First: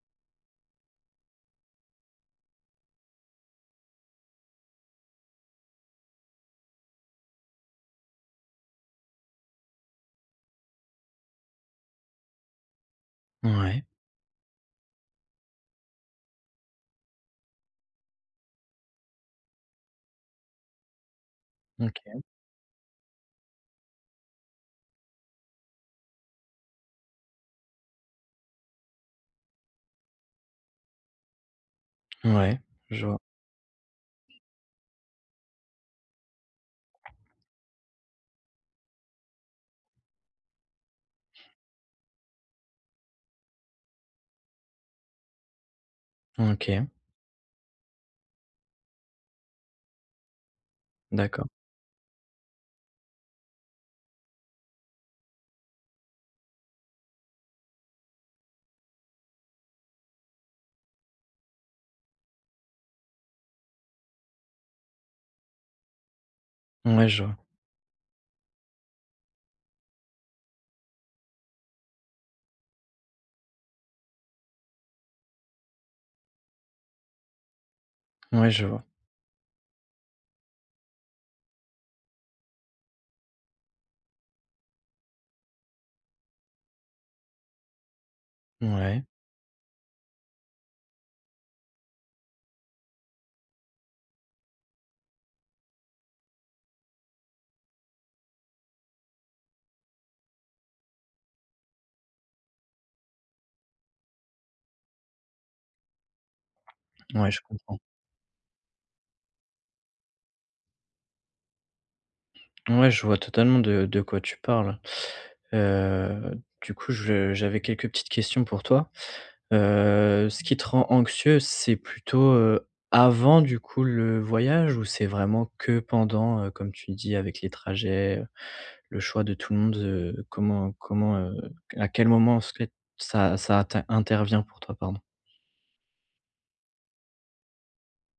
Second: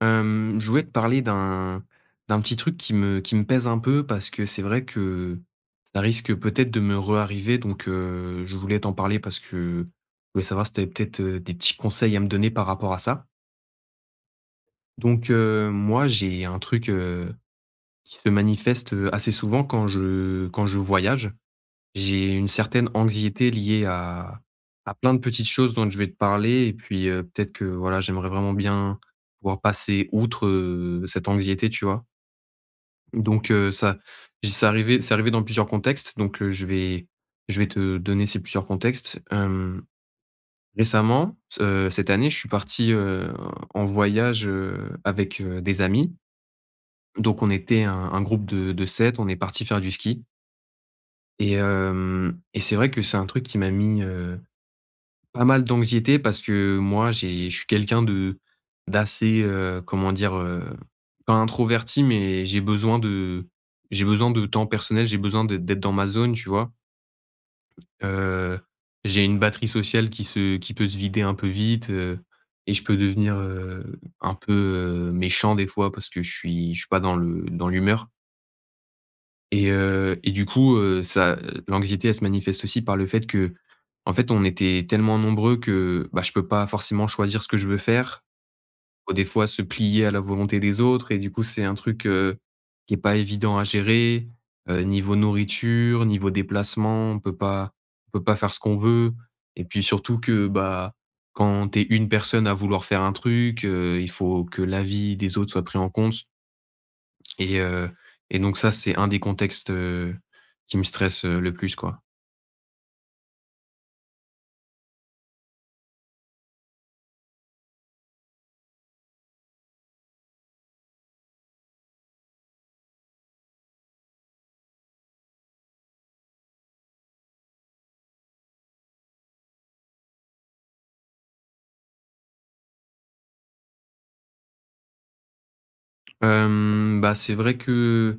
Je voulais te parler d'un petit truc qui me pèse un peu parce que c'est vrai que ça risque peut-être de me re-arriver, donc je voulais t'en parler parce que je voulais savoir si tu avais peut-être, des petits conseils à me donner par rapport à ça. Ouais, Donc moi j'ai un truc, qui se manifeste, assez souvent quand je voyage. OK. J'ai une certaine anxiété liée à plein de petites choses dont je vais te parler et puis, peut-être que voilà, j'aimerais vraiment bien pouvoir passer outre, cette anxiété, tu vois? Ouais, je vois. Donc ça j c'est arrivé dans plusieurs contextes, donc je vais te donner ces plusieurs contextes. Récemment, c cette année, je suis parti, en voyage, avec, des amis. OK, Donc on était un groupe de 7, on est parti faire du ski d'accord. et c'est vrai que c'est un truc qui m'a mis pas mal d'anxiété parce que moi, j'ai je suis quelqu'un de d'assez, comment dire? Pas introverti, mais j'ai besoin de temps personnel, j'ai besoin d'être dans ma zone, tu vois? Ouais, je vois. Heu, j'ai une batterie sociale qui peut se vider un peu vite, et je peux devenir, un peu, méchant des fois parce que je suis pas dans le dans l'humeur Ouais, je vois. Et du coup, ça, l'anxiété, elle se manifeste aussi par le fait que, en fait, on était tellement nombreux que, bah, je peux pas forcément choisir ce que je veux faire. Ouais, Faut des fois se plier à la volonté des autres et du coup, c'est un truc, qui est pas évident à gérer. Niveau nourriture, niveau déplacement, on peut pas faire ce qu'on veut et puis surtout que, bah, quand tu es une personne à vouloir faire un truc, il faut que l'avis des autres soit pris en compte. ouais, je Et comprends. heu et donc ça, c'est un des contextes, qui me stresse, le plus, quoi. Ouais, je vois totalement de quoi tu parles. Du coup, je j'avais quelques petites questions pour toi. Ce qui te rend anxieux, c'est plutôt, avant, du coup, le voyage ou c'est vraiment que pendant, comme tu dis, avec les trajets, le choix de tout le monde, comment, à quel moment, en fait, ça t'in intervient pour toi? Pardon. Bah, c'est vrai que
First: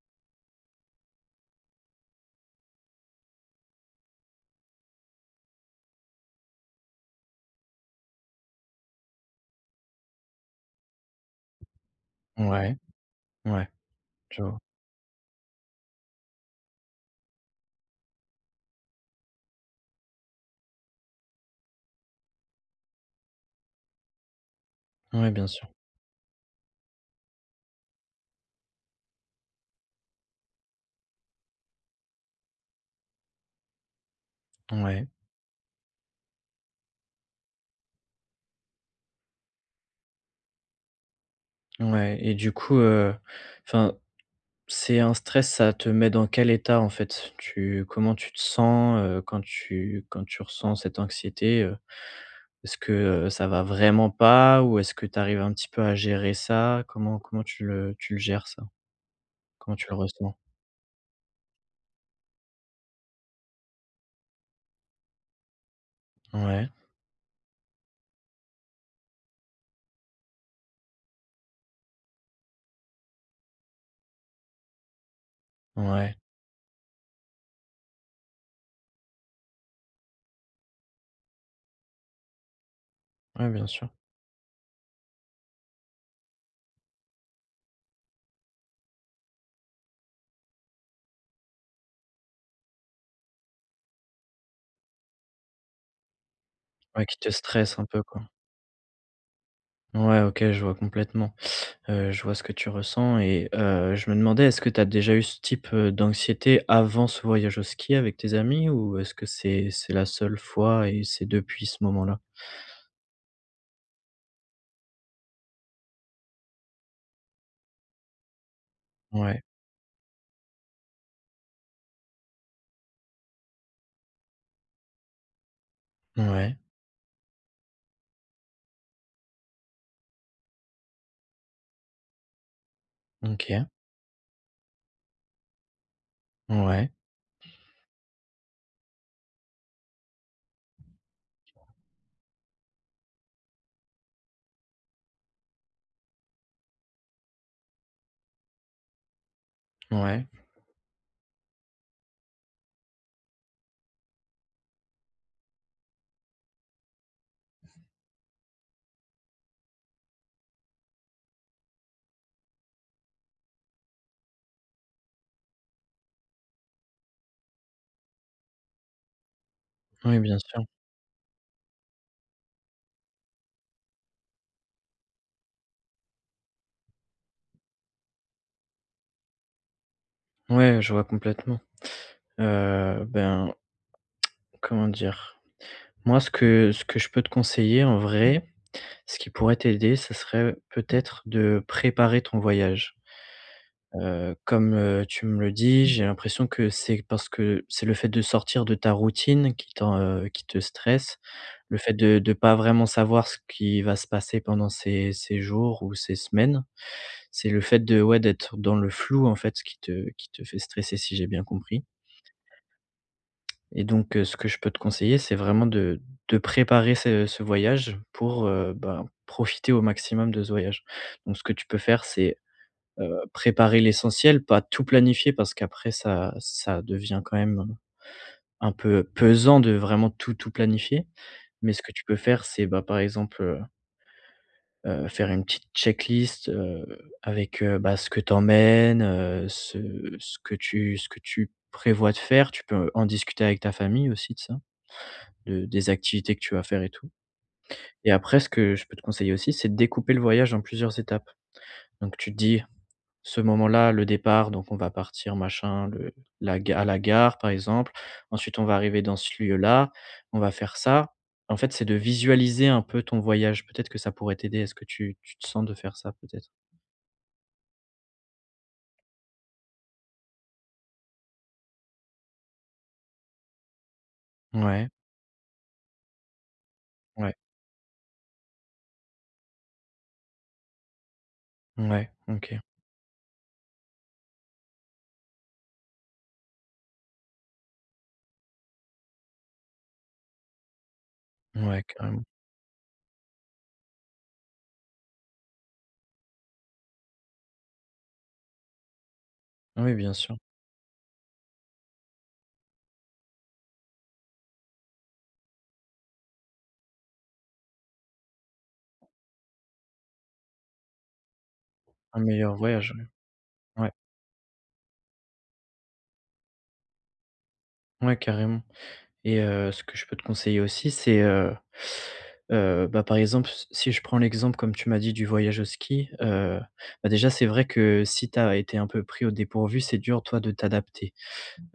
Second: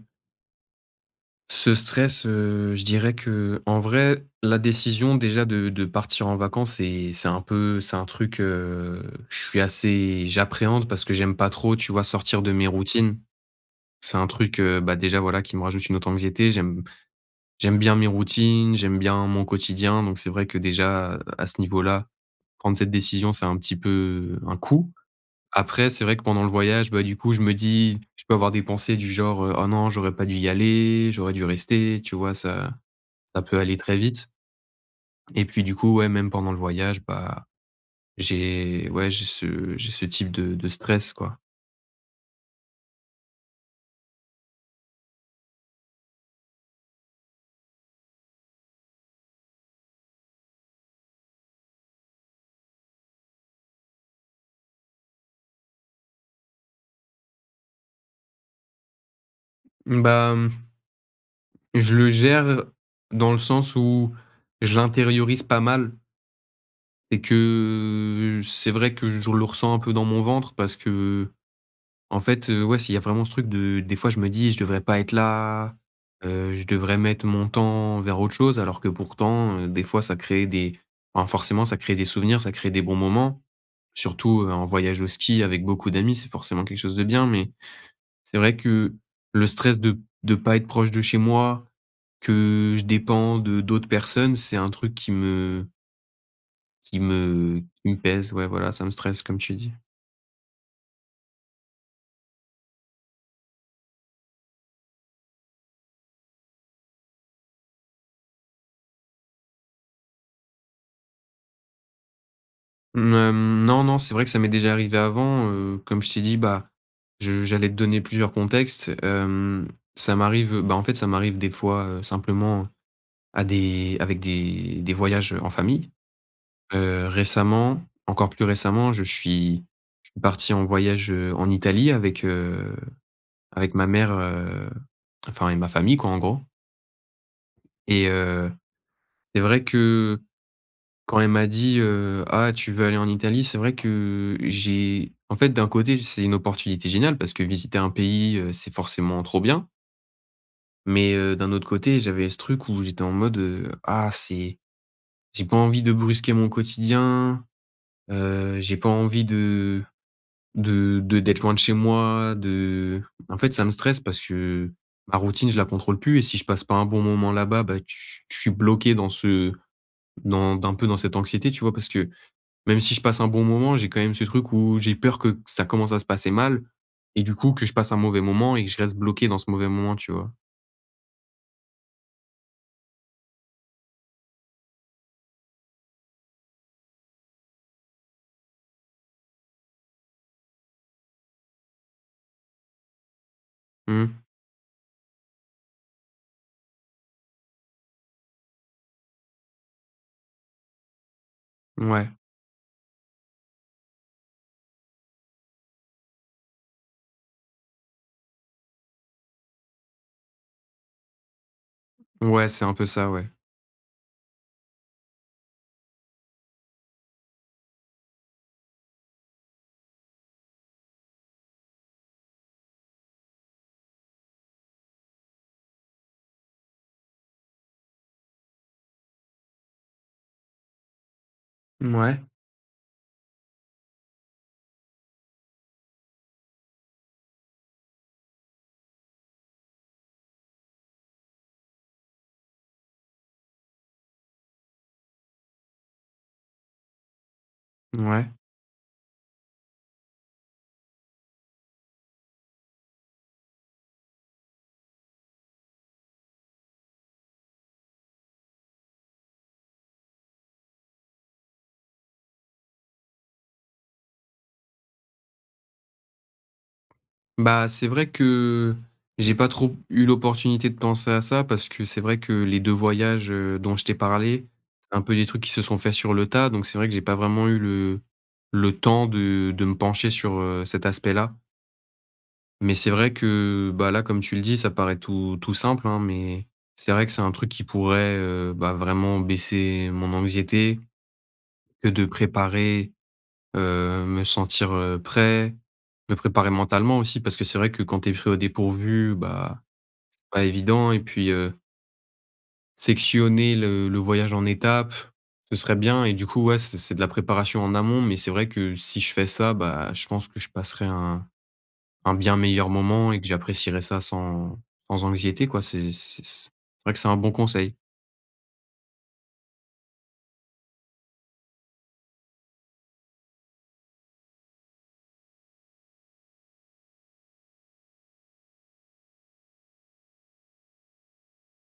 ce stress, je dirais que en vrai, la décision déjà de partir en vacances, c'est un peu c'est un truc, je suis assez j'appréhende parce que j'aime pas trop, tu vois, sortir de mes Ouais. routines. Ouais, C'est un je vois. truc, bah, déjà, voilà, qui me rajoute une autre anxiété. J'aime bien mes routines, j'aime bien mon quotidien, donc c'est vrai que déjà, à ce niveau-là, prendre cette décision, c'est un petit peu un coup. Ouais, bien sûr. Après, c'est vrai que pendant le voyage, bah, du coup, je me dis je peux avoir des pensées du genre, «Oh non, j'aurais pas dû y aller, j'aurais dû rester», tu vois? Ça peut aller très vite Ouais, et puis, du coup, ouais, même pendant le voyage, bah, j'ai ouais, j'ai ce type de stress, quoi. ouais et du coup, enfin, c'est un stress, ça te met dans quel état, en fait? Tu Comment tu te sens, quand tu ressens cette anxiété? Est-ce que, ça va vraiment pas ou est-ce que tu arrives un petit peu à gérer ça? Comment tu le gères ça? Comment tu le Bah, ressens? mmh, je le gère dans le sens où je l'intériorise pas mal Ouais, et que c'est vrai que je le ressens un peu dans mon ventre parce que, en fait, ouais, s'il y a vraiment ce truc de des fois je me dis: «Je devrais pas être là, ouais, je devrais mettre mon temps vers autre chose», alors que pourtant, des fois ça crée des enfin forcément ça crée des souvenirs, ça crée des bons moments. ouais, bien sûr. Surtout, un voyage au ski avec beaucoup d'amis, c'est forcément quelque chose de bien, mais c'est vrai que le stress de pas être proche de chez moi, que je dépends de d'autres personnes, c'est un truc qui me qui Ouais, qui te me stresse un qui me peu, quoi. pèse. Ouais, voilà, ça me stresse comme tu dis. Ouais, OK, je vois complètement. Je vois ce que tu ressens et je me demandais est-ce que tu as déjà eu ce type, d'anxiété avant ce voyage au ski avec tes amis ou est-ce que c'est la seule fois et c'est depuis ce moment-là? Mmh, non, non, c'est vrai que ça m'est déjà arrivé avant, comme je t'ai dit, bah, je j'allais te donner plusieurs contextes. Ouais, Ça m'arrive, bah, en fait, ça m'arrive des fois, simplement à des avec des voyages, en famille. ouais, Récemment, encore plus récemment, je suis parti en voyage, en Italie avec, OK, avec ma mère, enfin et ma famille quoi, en gros. ouais, Et c'est vrai que quand elle m'a dit, «Ah, tu veux aller en Italie?», c'est vrai que j'ai en fait, d'un côté, c'est une opportunité géniale parce que visiter un pays, c'est forcément trop bien. ouais. Mais, d'un autre côté, j'avais ce truc où j'étais en mode, «Ah, c'est j'ai pas envie de brusquer mon quotidien, j'ai pas envie de de d'être loin de chez moi, de». En fait, ça me stresse parce que ma routine, je la contrôle plus et si je passe pas un bon moment là-bas, bah, tu je suis bloqué dans ce Oui, bien dans sûr. d'un peu dans cette anxiété, tu vois? Parce que même si je passe un bon moment, j'ai quand même ce truc où j'ai peur que ça commence à se passer mal et du coup que je passe un mauvais moment et que je reste bloqué dans ce mauvais moment, tu vois? Ouais, je vois complètement. Ben, comment dire? Moi, ce que je peux te conseiller en vrai, ce qui pourrait t'aider, ce serait peut-être de préparer ton voyage. Mmh. Comme, tu me le dis, j'ai l'impression que c'est parce que c'est le fait de sortir de ta routine qui te stresse. Le fait Ouais, de pas vraiment savoir ce qui va se passer pendant ces jours ou ces semaines. C'est le fait de ouais, d'être dans le flou, en fait, qui te fait stresser, si j'ai bien compris ouais, c'est un peu ça, ouais. et donc ce que je peux te conseiller, c'est vraiment de préparer ce voyage pour, ben, profiter au maximum de ce voyage. Donc ce que tu peux faire, c'est préparer l'essentiel, pas tout planifier parce qu'après ça devient quand même un peu pesant de vraiment tout, tout planifier. Mais ce que tu peux Ouais, faire, c'est, bah, par exemple, faire une petite checklist, avec, bah, ce que tu emmènes, ce que tu prévois de faire. Tu peux en discuter avec ta famille aussi de ça, de des activités que tu vas faire et tout. Et ouais. après, ce que je peux te conseiller aussi, c'est de découper le voyage en plusieurs étapes. Donc tu te dis ce moment-là, le départ, donc on va partir machin, le la ga à la gare par exemple. Ensuite, on va arriver dans ce lieu-là, on va faire ça. En fait, c'est de visualiser un peu ton voyage. Peut-être que ça pourrait t'aider. Est-ce que tu te sens de faire ça peut-être? Bah, c'est vrai que j'ai pas trop eu l'opportunité de penser à ça parce que c'est vrai que les 2 voyages, dont je t'ai parlé, Ouais, c'est un peu des trucs qui se sont faits sur le tas, donc c'est vrai que j'ai pas ouais, vraiment eu le temps de me pencher sur, cet aspect-là. ouais, OK. Mais c'est vrai que, bah, là, comme tu le dis, ça paraît tout simple, hein, mais c'est vrai que c'est un truc qui pourrait, bah, vraiment baisser mon anxiété, Ouais, que de carrément. préparer, me sentir, prêt, me préparer mentalement aussi. Parce que c'est vrai que quand tu es pris au dépourvu, bah, Ah oui, bien c'est sûr. pas évident et puis, sectionner le voyage en étapes, ce serait bien et du coup, ouais, c'est de la préparation en amont, mais c'est vrai que si je fais ça, bah, je pense que je passerai un Un bien meilleur meilleur voyage, moment et ouais. que j'apprécierais Ouais, ça sans sans anxiété quoi, c'est c'est vrai que c'est un bon conseil. ouais, carrément. Et ce que je peux te conseiller aussi, c'est, bah, par exemple, s si je prends l'exemple, comme tu m'as dit, du voyage au ski, bah, déjà, c'est vrai que si tu as été un peu pris au dépourvu, c'est dur, toi, de t'adapter.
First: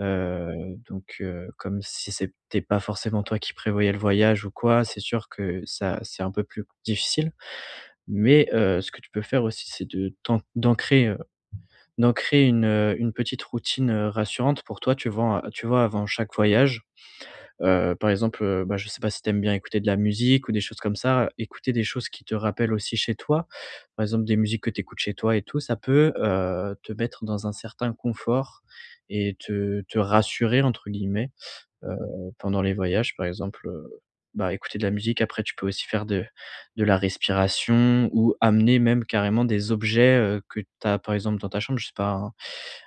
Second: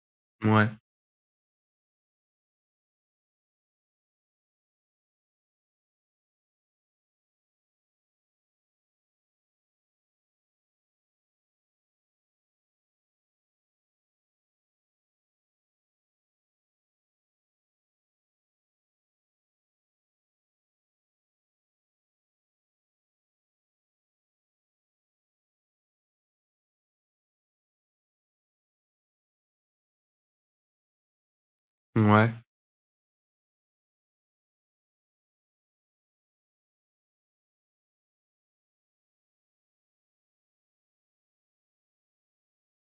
Heu, Ouais. donc heu, comme si c'était pas forcément toi qui prévoyais le voyage ou quoi, c'est sûr que ça c'est un peu plus difficile. Mais ce que tu peux faire aussi, c'est de t'an d'ancrer, d'ancrer une petite routine, rassurante pour toi, tu vois? Tu vois, avant chaque voyage, par exemple, bah, je sais pas si tu aimes bien écouter de la musique ou des choses comme ça, écouter des choses qui te rappellent aussi chez toi. Par exemple, des musiques que tu écoutes chez toi et tout, ça peut, te mettre dans un certain confort et te «rassurer» entre guillemets, heu, Ouais. pendant les voyages par exemple, bah, écouter de la musique. Après tu peux aussi faire de la respiration ou amener même carrément des objets, que tu as par exemple dans ta chambre, je sais pas,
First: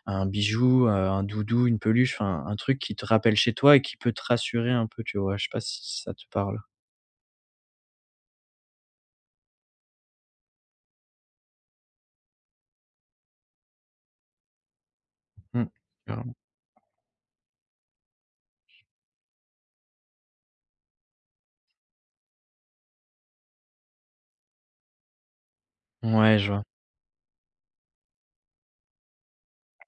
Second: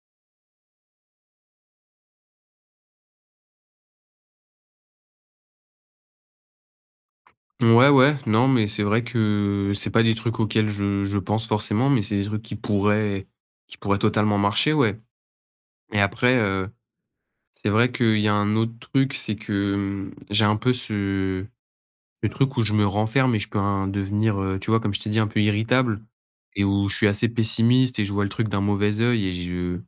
un bijou, un doudou, une peluche, enfin un truc qui te rappelle chez toi et qui peut te rassurer un peu, tu vois? Je sais pas si ça te parle? Ouais, ouais, non, mais c'est vrai que c'est pas des trucs auxquels je pense forcément, mais c'est des trucs qui pourraient totalement marcher, ouais. Mmh, Et carrément. après, c'est vrai qu'il y a un autre truc, c'est que, mmh, j'ai un peu ce ce truc où je me renferme et je peux en devenir, tu vois, comme je t'ai dit, un peu irritable Ouais, je et vois. où je suis assez pessimiste et je vois le truc d'un mauvais œil et je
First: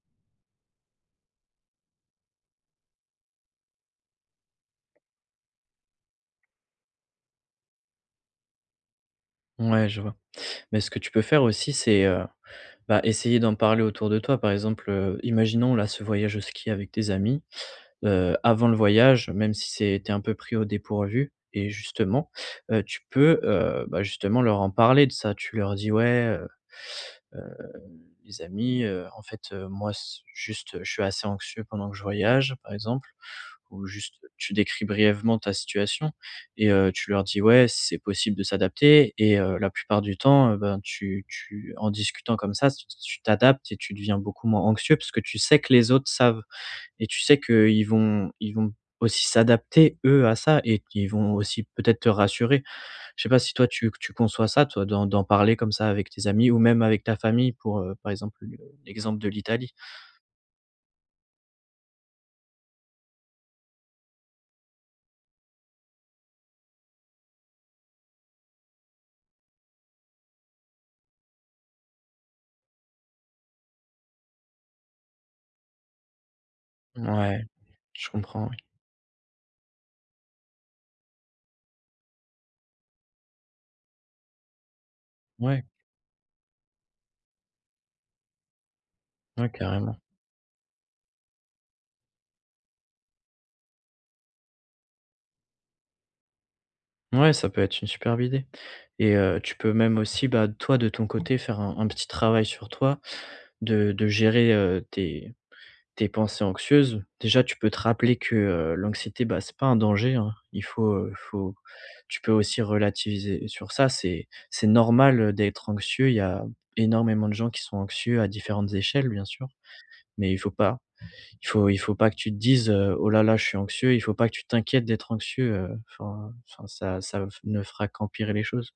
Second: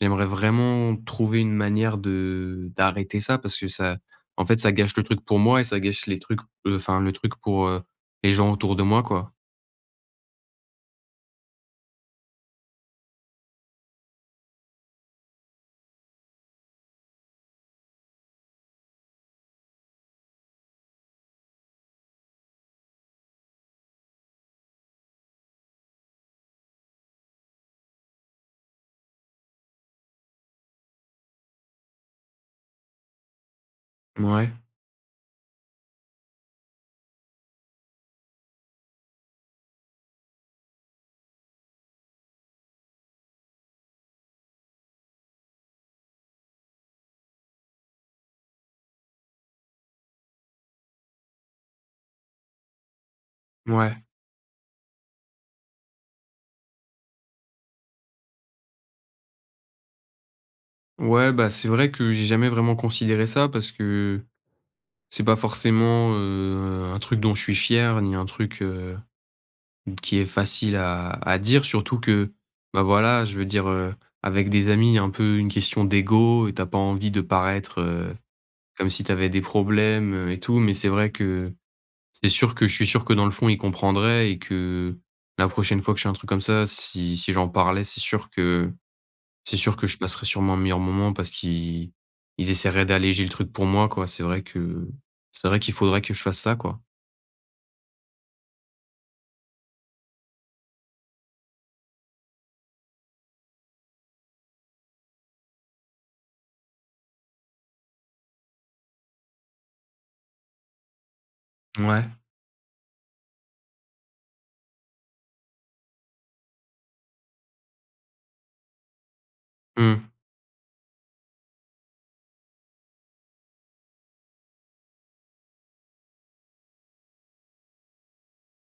j'aimerais vraiment trouver une manière de d'arrêter ça parce que ça, en fait, ça gâche le truc pour moi et ça gâche les trucs, enfin, le truc pour, les gens autour de moi, quoi. Ouais, je vois. Mais ce que tu peux faire aussi, c'est, bah, essayer d'en parler autour de toi. Par exemple, imaginons là ce voyage au ski avec tes amis, avant le voyage, même si c'est tu un peu pris au dépourvu et justement, tu peux, bah, justement leur en parler de ça. Tu leur dis: Les amis, en fait, moi s juste, je suis assez anxieux pendant que je voyage, par exemple, ou juste Ouais. tu décris brièvement ta situation et tu leur dis: «Ouais, c'est possible de s'adapter» et la plupart du temps, ben, tu en discutant comme ça, tu t'adaptes et tu deviens beaucoup moins anxieux parce que tu sais que les autres savent et tu sais qu'ils vont aussi s'adapter eux à ça et qu'ils vont aussi peut-être te rassurer. Je sais pas si toi tu Ouais. tu conçois ça, toi, d'en parler comme ça avec tes amis ou même avec ta famille pour, par exemple, le l'exemple de l'Italie? Ouais, bah, c'est vrai que j'ai jamais vraiment considéré ça parce que c'est pas forcément, un truc dont je suis fier ni un truc, qui est facile à dire. Surtout que, bah, voilà, je veux dire, avec des amis, il y a un peu une question d'ego et t'as pas envie de Ouais, paraître, je comprends, oui. comme si t'avais des problèmes, et tout. Mais c'est vrai que c'est sûr que je suis sûr que dans le fond, il comprendrait et que la Ouais, prochaine fois que je fais un truc comme ça, si j'en parlais, ouais, c'est sûr que je carrément. passerais sûrement un meilleur moment parce qu'ils essaieraient d'alléger le truc pour moi, quoi. C'est vrai que c'est vrai qu'il faudrait que je fasse ça, quoi. Ouais, ça peut être une superbe idée et tu peux même aussi, bah, toi, de ton côté, faire un petit travail sur toi, de gérer, tes pensées anxieuses, déjà, tu peux te rappeler que, l'anxiété, bah, c'est pas un danger, hein. Il faut, faut Ouais. Tu peux aussi relativiser sur ça. C'est normal, d'être anxieux. Il y a énormément de gens qui sont anxieux à différentes échelles, bien sûr, Mmh. mais il faut pas que tu te dises: «Oh là là, je suis anxieux». Il faut pas que tu t'inquiètes d'être anxieux, enfin ça ne fera qu'empirer les choses.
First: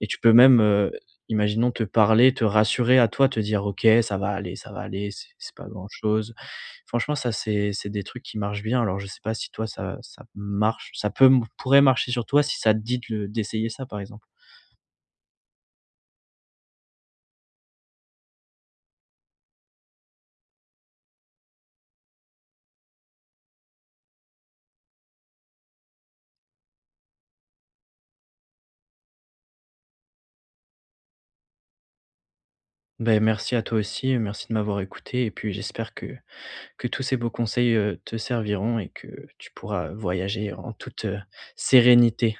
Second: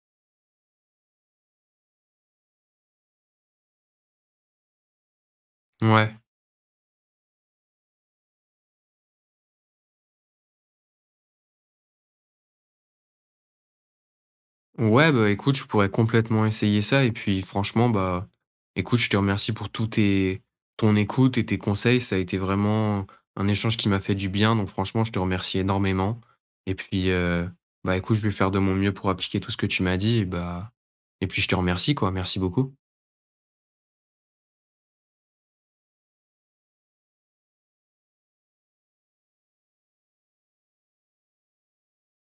Et tu peux même, imaginons te parler, te rassurer à toi, te dire: «OK, ça va aller, c'est pas Ouais. grand-chose». Franchement, ça, c'est des trucs qui marchent bien. Alors je sais pas si toi ça marche, ça peut pourrait marcher sur toi si ça te dit de le d'essayer ça, par exemple. Ouais, bah, écoute, je pourrais complètement essayer ça et puis franchement, bah, écoute, je te remercie pour tout tes ton écoute et tes conseils. Ça a été vraiment un échange qui m'a fait du bien, donc franchement, je te remercie énormément et puis, bah, écoute, je vais faire de mon mieux pour appliquer tout ce que tu m'as dit et et puis je te remercie, quoi. Merci beaucoup. Ben merci à toi aussi, merci de m'avoir écouté et puis j'espère que tous ces beaux conseils, te serviront et que tu pourras voyager en toute, sérénité.